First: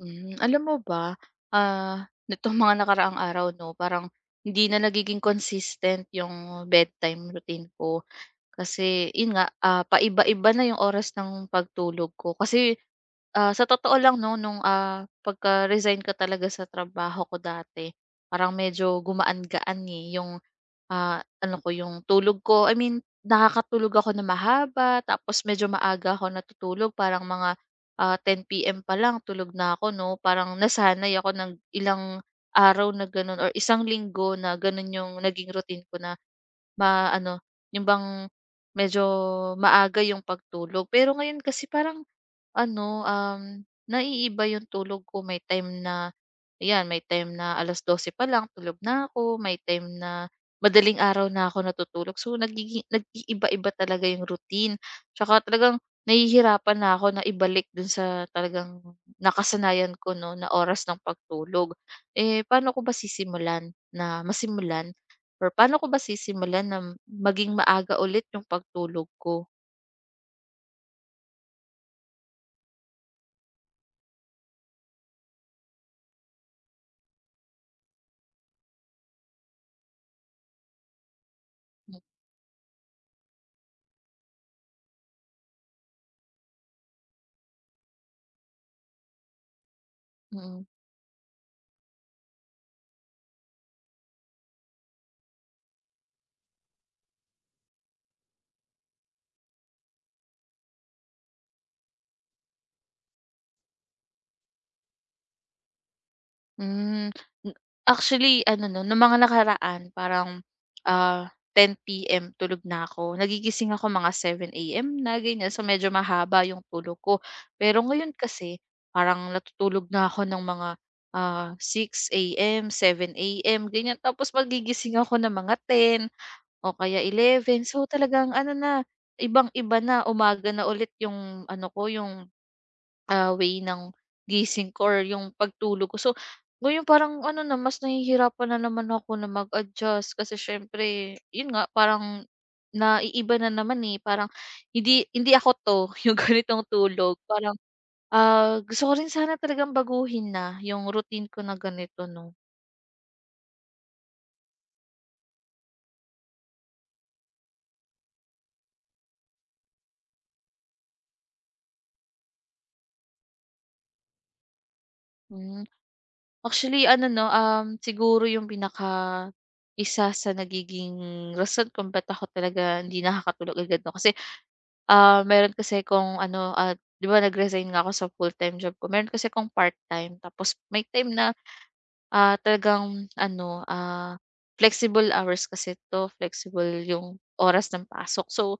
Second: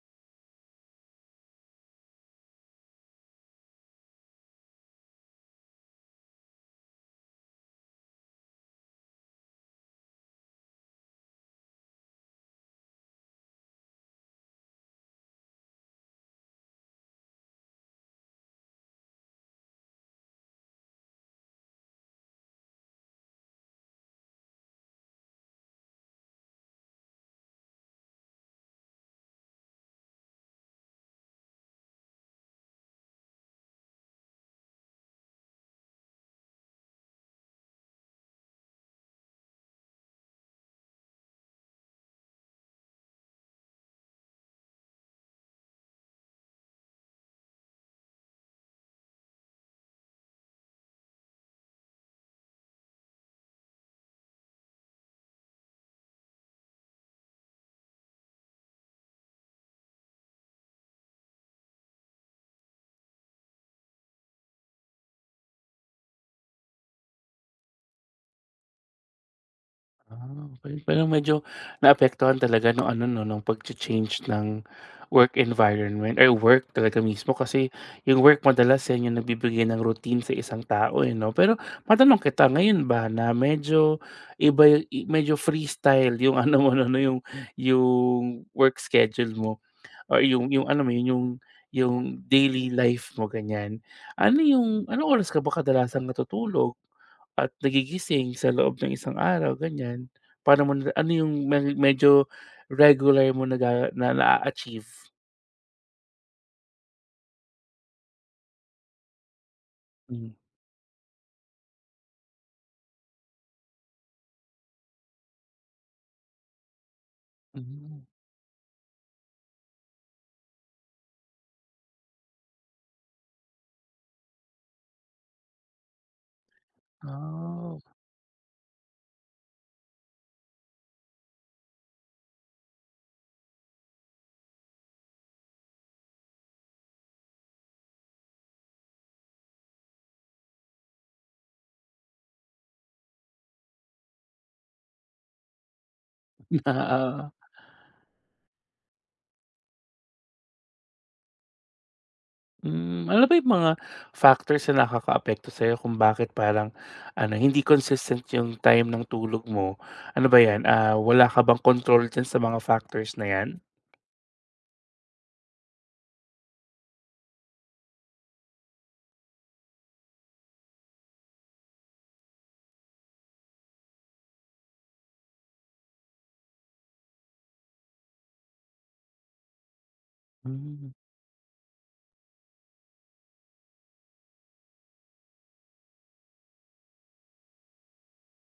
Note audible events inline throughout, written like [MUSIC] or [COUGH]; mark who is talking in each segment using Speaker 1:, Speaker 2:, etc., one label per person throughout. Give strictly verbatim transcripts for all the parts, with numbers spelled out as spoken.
Speaker 1: Hmm, alam mo ba, ah, nitong mga nakaraang araw 'no, parang hindi na nagiging consistent yung bedtime routine ko. Kasi yun nga, ah, paiba-iba na yung oras ng pagtulog ko. Kasi, ah, sa totoo lang 'no, nung, ah, pagka-resign ko talaga sa trabaho ko dati, parang medyo gumaan-gaan, eh, yung Ah, ano ko, yung tulog ko, I mean, nakakatulog ako na mahaba tapos medyo maaga ako natutulog parang mga, ah, ten p m pa lang tulog na ako 'no. Parang nasanay ako ng ilang araw na gano'n or isang linggo na gano'n yung naging routine ko na ma-ano, yung bang medyo maaga yung pagtulog. Pero ngayon kasi parang ano, um, naiiba yung tulog ko. May time na, ayan, may time na alas dose pa lang tulog na ako, may time na madaling araw na ako natutulog. So, nagigi nag-iiba-iba talaga yung routine. Tsaka talagang nahihirapan na ako na ibalik dun sa talagang nakasanayan ko 'no, na oras ng pagtulog. Eh, paano ko ba sisimulan na masimulan or paano ko ba sisimulan na maging maaga ulit yung pagtulog ko?
Speaker 2: Ah, okey. Parang medyo naapektuhan talaga nung ano 'no, nung pag change ng work environment or work talaga mismo kasi yung work madalas yan yung nagbibigay ng routine sa isang tao, eh, 'no? Pero
Speaker 1: Mm.
Speaker 2: matanong kita, ngayon ba na medyo iba yu i medyo freestyle yung [LAUGHS] ano mo 'no, no, yung yung work schedule mo, or yung
Speaker 1: Mm.
Speaker 2: yung alam mo yun, yung yung daily life mo ganyan. Ano yung ano oras ka ba kadalasang natutulog at nagigising sa loob ng isang araw ganyan? Paano mo na ano yung me medyo regular mo naga na naa-achieve?
Speaker 1: Hmm, m actually ano 'no, nung mga nakaraan
Speaker 2: Hmm.
Speaker 1: parang, ah, ten p m tulog na ako. Nagigising ako mga seven a m na ganyan, so medyo mahaba yung tulog ko. Pero
Speaker 2: Hmm.
Speaker 1: ngayon kasi parang natutulog na ako ng mga, ah, six a m, seven a m ganyan. Tapos magigising ako ng mga ten o kaya eleven.
Speaker 2: Oh,
Speaker 1: So talagang ano na, ibang-iba na, umaga na ulit yung ano ko, yung Ah, way ng gising ko or yung pagtulog ko. So, ngayon parang ano na, mas nahihirapan na naman ako na mag-adjust kasi siyempre, yun nga, parang naiiba na naman eh. Parang hindi, hindi ako to, [LAUGHS] yung ganitong
Speaker 2: [LAUGHS] na
Speaker 1: tulog.
Speaker 2: oo.
Speaker 1: Parang ah, gusto ko rin sana talagang baguhin na yung routine ko na ganito, no?
Speaker 2: Hmm, ano ba yung mga factors na nakakaapekto sa'yo kung bakit parang ano, hindi consistent yung time ng tulog mo? Ano ba yan, ah, wala ka bang control dyan sa mga factors na yan?
Speaker 1: Hmm. Actually ano 'no, um, siguro yung pinaka isa sa nagiging rason kung ba't ako talaga hindi nakakatulog agad 'no, kasi, ah, meron kasi akong ano, ah, 'di ba nag-resign nga ako sa full-time job ko, meron kasi akong part-time tapos may
Speaker 2: Hmm,
Speaker 1: time na, ah, talagang ano, ah, flexible hours kasi 'to, flexible yung oras ng pasok. So,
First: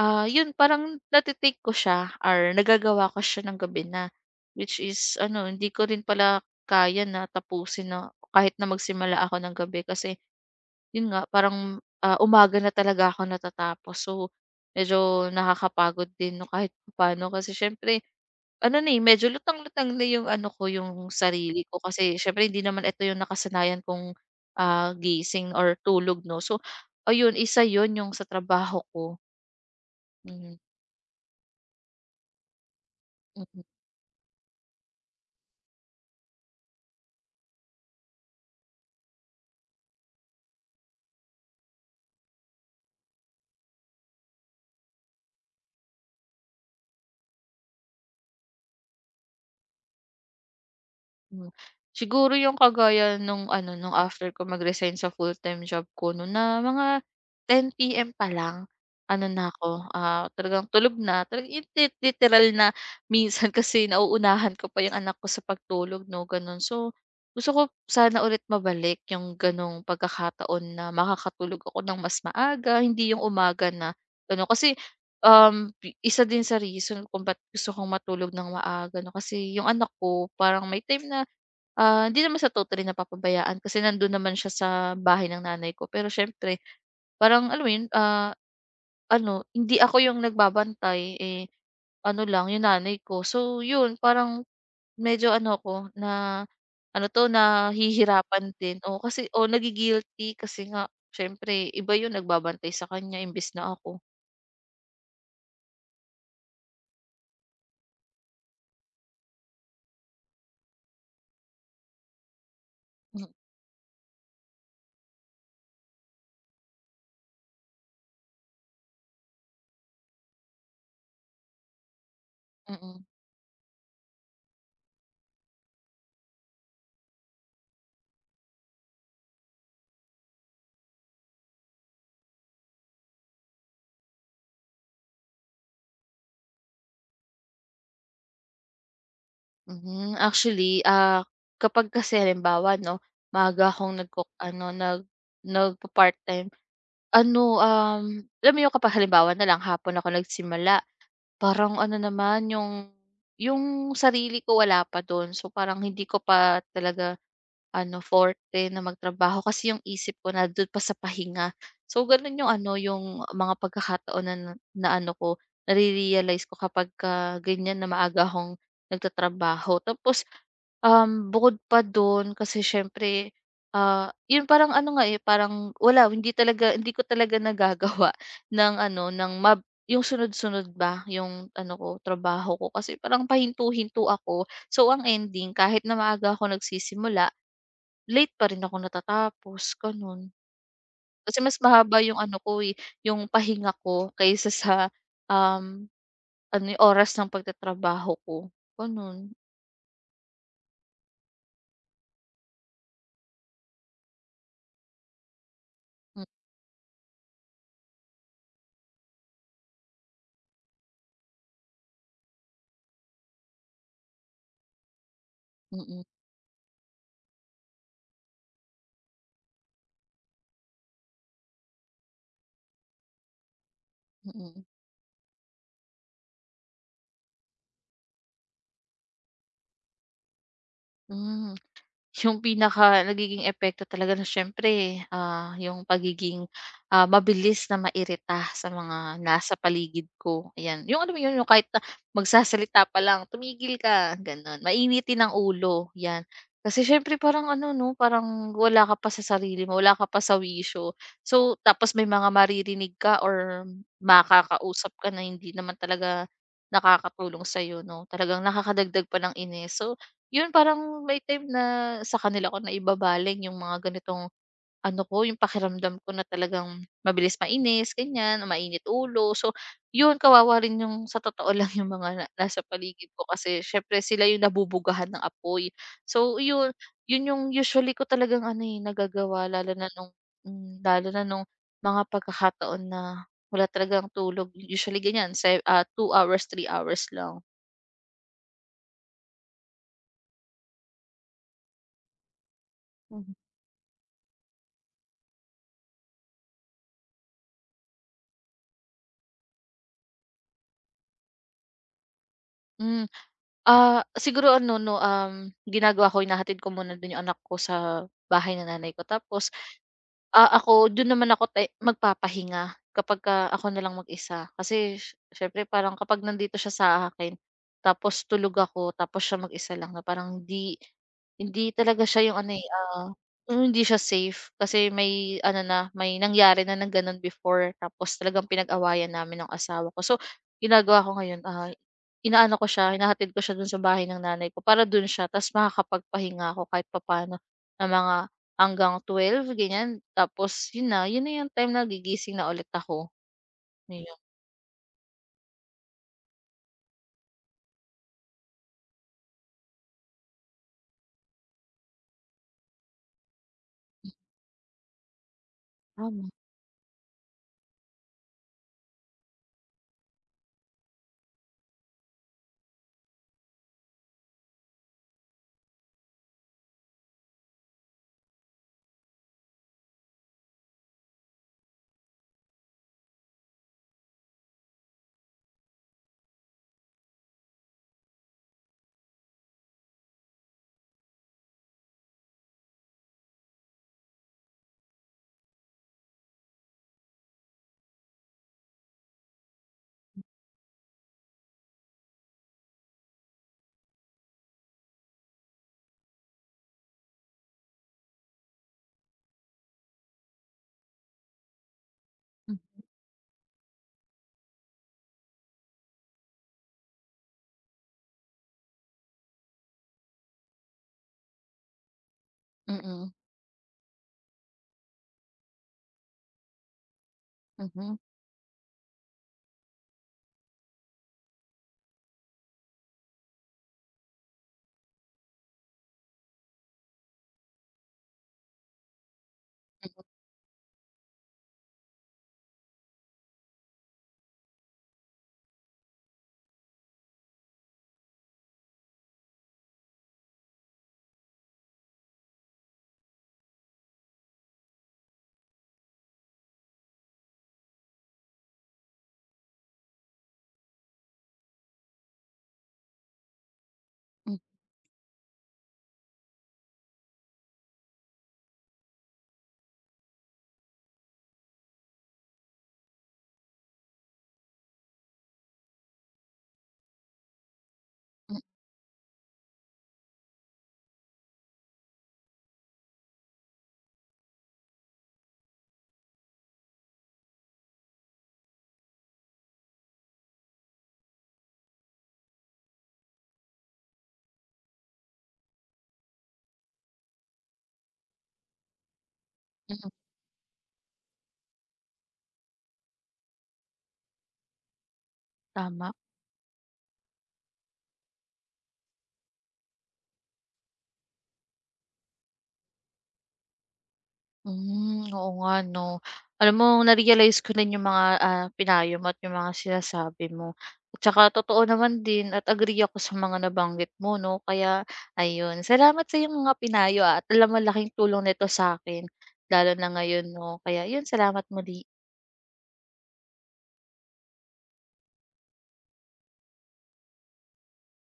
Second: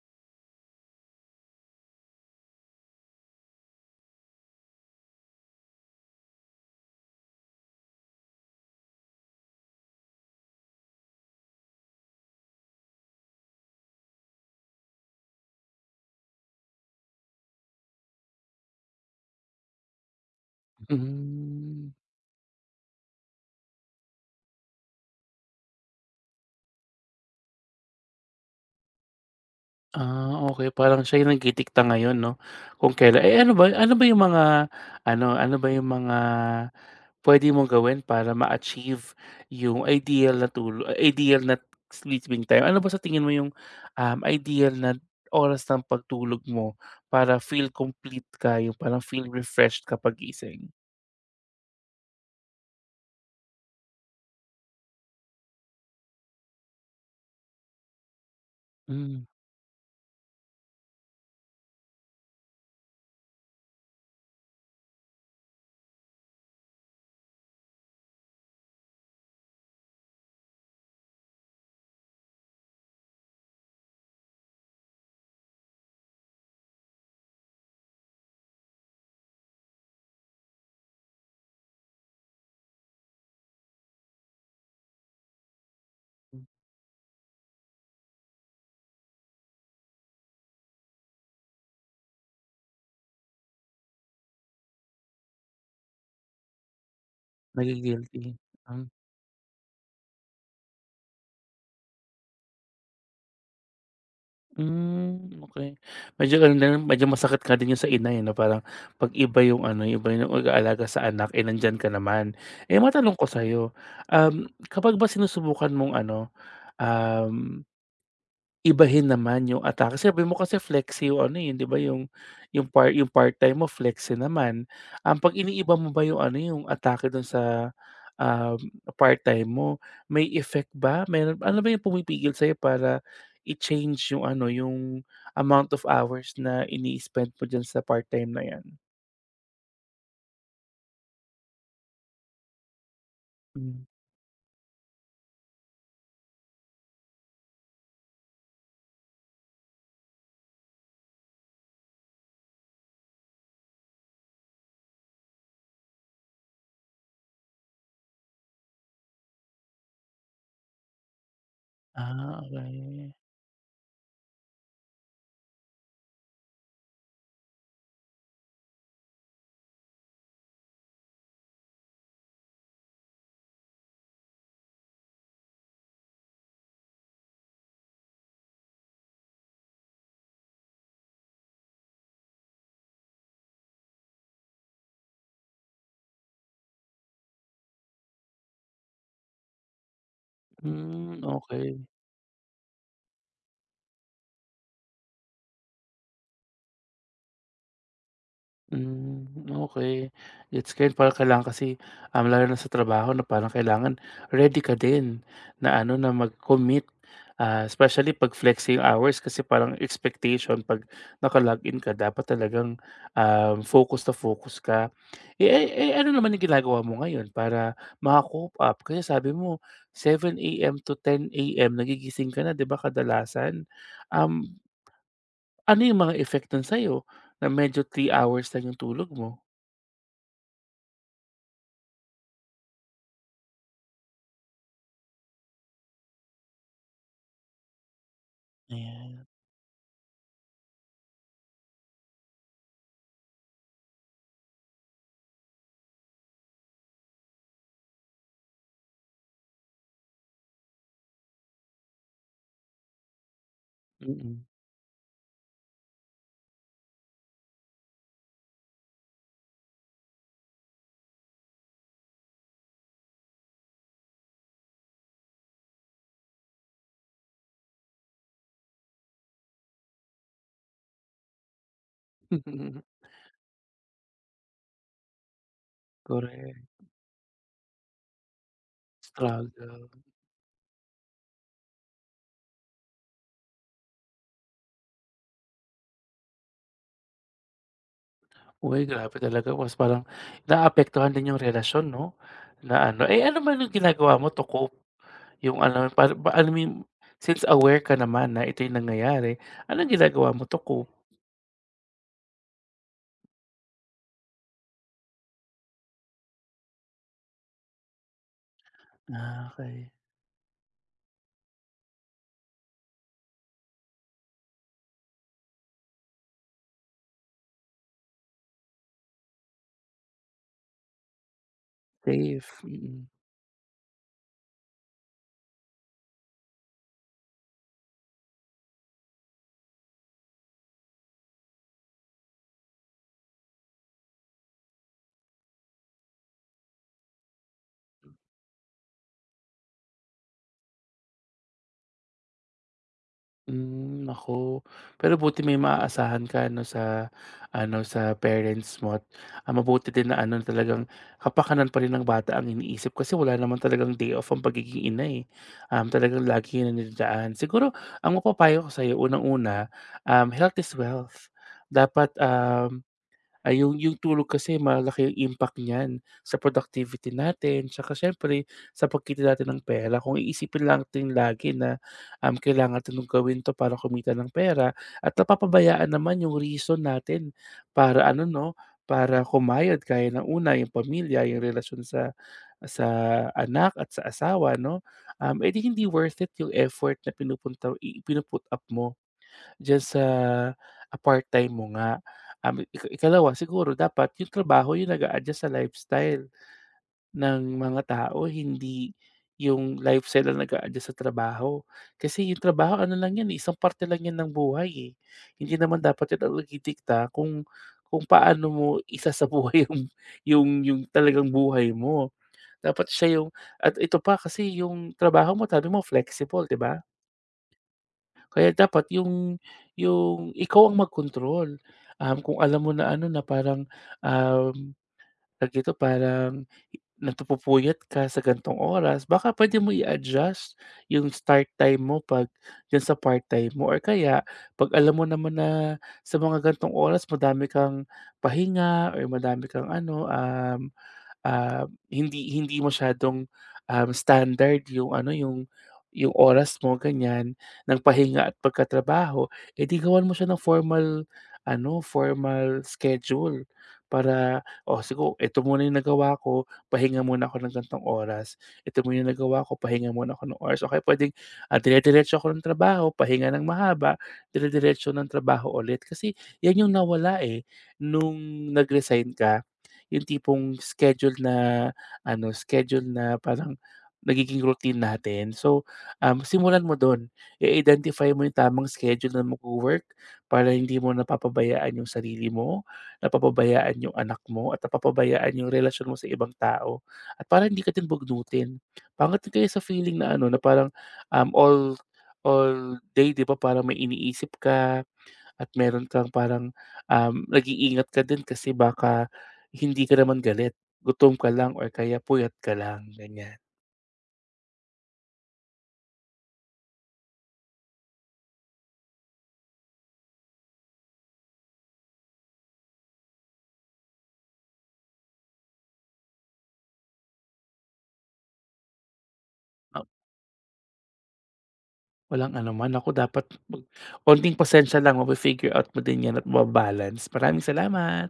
Speaker 1: Ah, yun parang nate-take ko siya or nagagawa ko siya ng gabi na. Which is ano, hindi ko rin pala kaya na tapusin na kahit na magsimula ako ng gabi kasi yun nga parang, ah, umaga na talaga ako natatapos. So, medyo nakakapagod din 'no kahit paano kasi siyempre ano na, eh, medyo lutang-lutang na yung ano ko, yung sarili ko
Speaker 2: hmm.
Speaker 1: kasi siyempre hindi naman ito yung nakasanayan kong, ah, gising or tulog 'no. So ayun, isa yun yung sa trabaho ko.
Speaker 2: Ah,
Speaker 1: Mhm.
Speaker 2: okey, parang siya yung nagdidikta ngayon 'no, kung kailan eh, ano
Speaker 1: Mm.
Speaker 2: ba ano ba yung mga ano ano ba yung mga puwede mong gawin para ma-achieve yung ideal na tulo ideal na sleeping time? Ano ba sa tingin mo yung, um, ideal na oras ng pagtulog mo para feel complete ka, yung parang feel refreshed kapag gising?
Speaker 1: Hmm. Siguro yung kagaya nung ano, nung after ko mag-resign sa full-time job ko no na mga ten p m pa lang
Speaker 2: Hmm,
Speaker 1: ano na ako, ah, talagang tulog na. Talagang yung lit literal na minsan [LAUGHS] kasi nauunahan ko pa yung anak ko sa pagtulog 'no, gano'n. So, gusto ko sana ulit mabalik yung gano'ng pagkakataon na makakatulog ako ng mas maaga, hindi yung umaga na ano. Kasi, um, pi- isa din sa reason kung ba't gusto kong matulog ng maaga 'no, kasi yung anak ko parang may time na Ah, hindi naman sa totally napapabayaan kasi nandun naman siya sa bahay ng nanay ko. Pero siyempre parang alam mo yun, ah, ano hindi ako yung nagbabantay, eh, ano lang yung nanay ko. So yun parang medyo ano ko na ano 'to
Speaker 2: nagi-guilty,
Speaker 1: nahihirapan din.
Speaker 2: hmm.
Speaker 1: o kasi o nagi-guilty kasi nga siyempre iba yun nagbabantay sa kanya imbes na ako.
Speaker 2: Hmm, okey. Medyo ano na yun, medyo masakit nga din yun sa ina, eh, na parang 'pag iba yung ano, iba yung pag-aalaga sa anak, eh, nandiyan ka naman. Eh, matanong ko
Speaker 1: Mm.
Speaker 2: sa'yo, um, kapag ba sinusubukan mong ano, um ibahin naman yung atake. Sabi mo kasi flexi yung ano, yun, 'di ba yung yung part
Speaker 1: Mm.
Speaker 2: yung part-time mo flexi naman. Ang 'pag iniiba mo ba yung ano, yung atake dun sa, um, part-time mo, may effect ba? Meron, ano ba yung pumipigil sa'yo para i-change yung ano, yung amount of hours na ini-spend mo dyan sa part-time na 'yan?
Speaker 1: Mhm. Actually, ah, kapag kasi halimbawa 'no, maaga
Speaker 2: Hmm.
Speaker 1: akong nagko ano, nag nagpa-part-time. Ano, um, alam mo yung kapag halimbawa na lang hapon ako nagsimula. Parang ano naman yung yung sarili ko wala pa dun. So, parang hindi ko pa talaga ano forte na magtrabaho kasi yung isip ko nandun pa sa pahinga. So, ganun
Speaker 2: Ah,
Speaker 1: yung ano
Speaker 2: okey.
Speaker 1: yung mga pagkakataon na na na ano ko nare-realize ko kapagka ganyan na maaga akong nagtatrabaho. Tapos Um, bukod pa dun kasi siyempre, ah, yun parang ano nga, eh, parang wala hindi talaga hindi ko talaga nagagawa [LAUGHS] ng ano, ng mab yung sunod-sunod ba yung ano ko, trabaho ko kasi parang pahinto-hinto ako. So, ang ending kahit na maaga ako nagsisimula, late pa rin ako natatapos, ganun.
Speaker 2: Hmm,
Speaker 1: Kasi mas
Speaker 2: okey.
Speaker 1: mahaba yung ano ko, eh, yung pahinga ko kaysa sa, um, ano, yung oras ng pagtatrabaho ko,
Speaker 2: Hmm,
Speaker 1: ganun.
Speaker 2: okay. Gets ko 'yun, parang kailangan kasi, um, lalo na sa trabaho na parang kailangan ready ka din na ano, na
Speaker 1: Mm,
Speaker 2: mag-commit. Ah, especially 'pag flexing hours kasi parang expectation 'pag naka log ka dapat talagang, um, focus na focus ka. Eh, eh,
Speaker 1: mm,
Speaker 2: eh,
Speaker 1: mm.
Speaker 2: ano naman yung ginagawa mo ngayon para maka-cope up? Kasi sabi mo seven a m to ten a m nagigising ka na 'di ba kadalasan? Um,
Speaker 1: Mm.
Speaker 2: ano yung mga effect nun sa'yo na medyo three hours lang yung tulog mo?
Speaker 1: Hmm. Yung pinaka nagiging epekto talaga na siyempre, ah, yung pagiging, ah, mabilis na mairita sa mga
Speaker 2: Ayan,
Speaker 1: nasa paligid ko, ayan. Yung ano mo yun, yung kahit na magsasalita pa lang, "Tumigil ka," gano'n. Mainitin ang ulo, 'yan. Kasi siyempre parang ano 'no, parang wala ka pa sa sarili mo, wala ka pa sa wisyo. So, tapos may mga maririnig ka or
Speaker 2: mm.
Speaker 1: makakausap ka na hindi naman talaga nakakatulong sa'yo 'no, talagang nakakadagdag pa ng inis. So yun parang may time na sa kanila ko naibabaling yung mga ganitong ano ko, yung pakiramdam ko na talagang mabilis mainis, ganyan, o mainit ulo. So, yun kawawa rin yung sa totoo [LAUGHS] lang yung mga na- nasa
Speaker 2: [LAUGHS]
Speaker 1: paligid ko kasi syempre sila yung nabubugahan ng apoy. So, yun,
Speaker 2: Correct,
Speaker 1: yun yung usually ko talagang ano eh, nagagawa lalo na
Speaker 2: struggle.
Speaker 1: nung mm, lalo na nung mga pagkakataon na wala talagang tulog. Usually ganyan, 2 two hours, three hours lang.
Speaker 2: Uy, grabe talaga, mas parang naapektuhan din yung relasyon 'no, na ano eh,
Speaker 1: Mhm.
Speaker 2: ano man yung ginagawa mo to cope? Yung ano para ba alam mo yung, since aware ka naman na ito yung nangyayari, anong ginagawa mo to cope?
Speaker 1: Mm. Ah, siguro ano 'no, um, ginagawa ko hinahatid ko muna dun yung anak ko sa bahay ng nanay ko
Speaker 2: Ah,
Speaker 1: tapos,
Speaker 2: okey,
Speaker 1: ah, ako dun naman ako te magpapahinga kapagka ako na lang mag-isa. Kasi siyempre parang kapag nandito siya sa akin tapos tulog ako tapos siya mag-isa lang na parang hindi hindi talaga siya yung
Speaker 2: safe,
Speaker 1: ano, eh,
Speaker 2: mm.
Speaker 1: ah, hmm, hindi siya safe kasi may ano na, may nangyari na ng ganun before tapos talagang pinag-awayan namin ng asawa ko. So ginagawa ko ngayon, ah inaano ko siya, hinahatid ko siya dun sa bahay ng nanay ko para dun siya tapos makakapagpahinga ako kahit papano na mga hanggang twelve ganyan. Tapos 'yun na, 'yun na 'yung time na gigising na ulit ako,
Speaker 2: Hmm,
Speaker 1: ayun.
Speaker 2: ako Pero buti may maaasahan ka ano sa ano, sa parents mo at ang mabuti din na ano talagang kapakanan pa rin ng bata ang iniisip kasi wala naman talagang day off ang pagiging ina, eh. Um,
Speaker 1: Tama.
Speaker 2: talagang
Speaker 1: Mm.
Speaker 2: lagi na ang siguro ang mapapayo ko sa'yo, unang-una, um, health is wealth. Dapat, um ay yung yung tulog kasi malaki yung impact niyan sa productivity natin tsaka siyempre sa pagkita natin ng pera. Kung iisipin lang natin lagi na, um, kailangan 'to nung gawin 'to para kumita ng pera at napapabayaan naman yung reason natin para ano 'no, para kumayod kaya ng una yung pamilya, yung relasyon sa sa anak at sa asawa 'no, um, eh, hindi worth it yung effort na pinupunta i pinu up mo. Diyan sa, ah, part-time mo nga. Um, ika ikalawa siguro dapat yung trabaho yung nag-a-adjust sa lifestyle ng mga tao, hindi yung lifestyle ang nag-a-adjust sa trabaho. Kasi yung trabaho ano lang yan, eh, isang parte lang yan ng buhay, eh. Hindi naman dapat yun ang nagdidikta kung kung paano mo isasabuhay [LAUGHS] yung yung yung talagang buhay mo. Dapat
Speaker 1: Mhm,
Speaker 2: siya yung, at ito pa kasi yung trabaho mo sabi mo flexible, 'di ba? Kaya dapat yung yung ikaw ang magkontrol. Um, kung alam mo na ano na parang, um, tawag dito, parang napupuyat ka sa gantong oras baka puwede mo i-adjust yung start time mo 'pag diyan sa part-time mo or kaya 'pag alam mo naman na sa mga gantong oras madami kang pahinga or madami kang ano, um ah, hindi hindi masyadong, um, standard yung ano, yung yung oras mo ganyan ng pahinga at pagtatrabaho, eh, di gawan mo siya ng formal ano, formal schedule
Speaker 1: m,
Speaker 2: para, "Oh, sigo eto muna yung nagawa ko, pahinga muna ako ng gan'tong oras. Ito muna yung nagawa ko, pahinga muna ako ng oras." Okay, pwedeng puwedeng, ah, dire-diretso ako ng trabaho, pahinga ng mahaba, dire-diretso ng trabaho ulit kasi 'yan yung nawala, eh, nung
Speaker 1: m, mm,
Speaker 2: nag-resign ka, yung tipong schedule na ano, schedule na parang nagiging routine natin. So, um, simulan mo do'n. I-identify mo yung tamang schedule na magwo-work para hindi mo napapabayaan yung sarili mo, napapabayaan yung anak mo, at napapabayaan yung relasyon mo sa ibang tao. At para hindi ka din bugnutin. Pangit din sa
Speaker 1: mm.
Speaker 2: feeling na ano, na parang, um, all all day 'di ba parang may iniisip ka, at meron
Speaker 1: Tama.
Speaker 2: kang parang, um, nag-iingat ka din kasi baka hindi ka naman galit, gutom ka lang or kaya puyat ka lang, ganyan.
Speaker 1: Hmm, oo nga 'no. Alam mo na-realize ko din yung mga, ah, pinayo mo at yung mga sinasabi mo. At saka totoo naman din at agree ako sa mga nabanggit mo 'no. Kaya ayun, salamat sa iyong mga pinayo, ah, at alam malaking tulong nito sa akin, lalo
Speaker 2: Ah,
Speaker 1: na ngayon 'no. Kaya yun, salamat muli.
Speaker 2: walang ano man, ako dapat mag konting pasensya lang, mafi-figure out mo din yan at mabalance. Maraming salamat.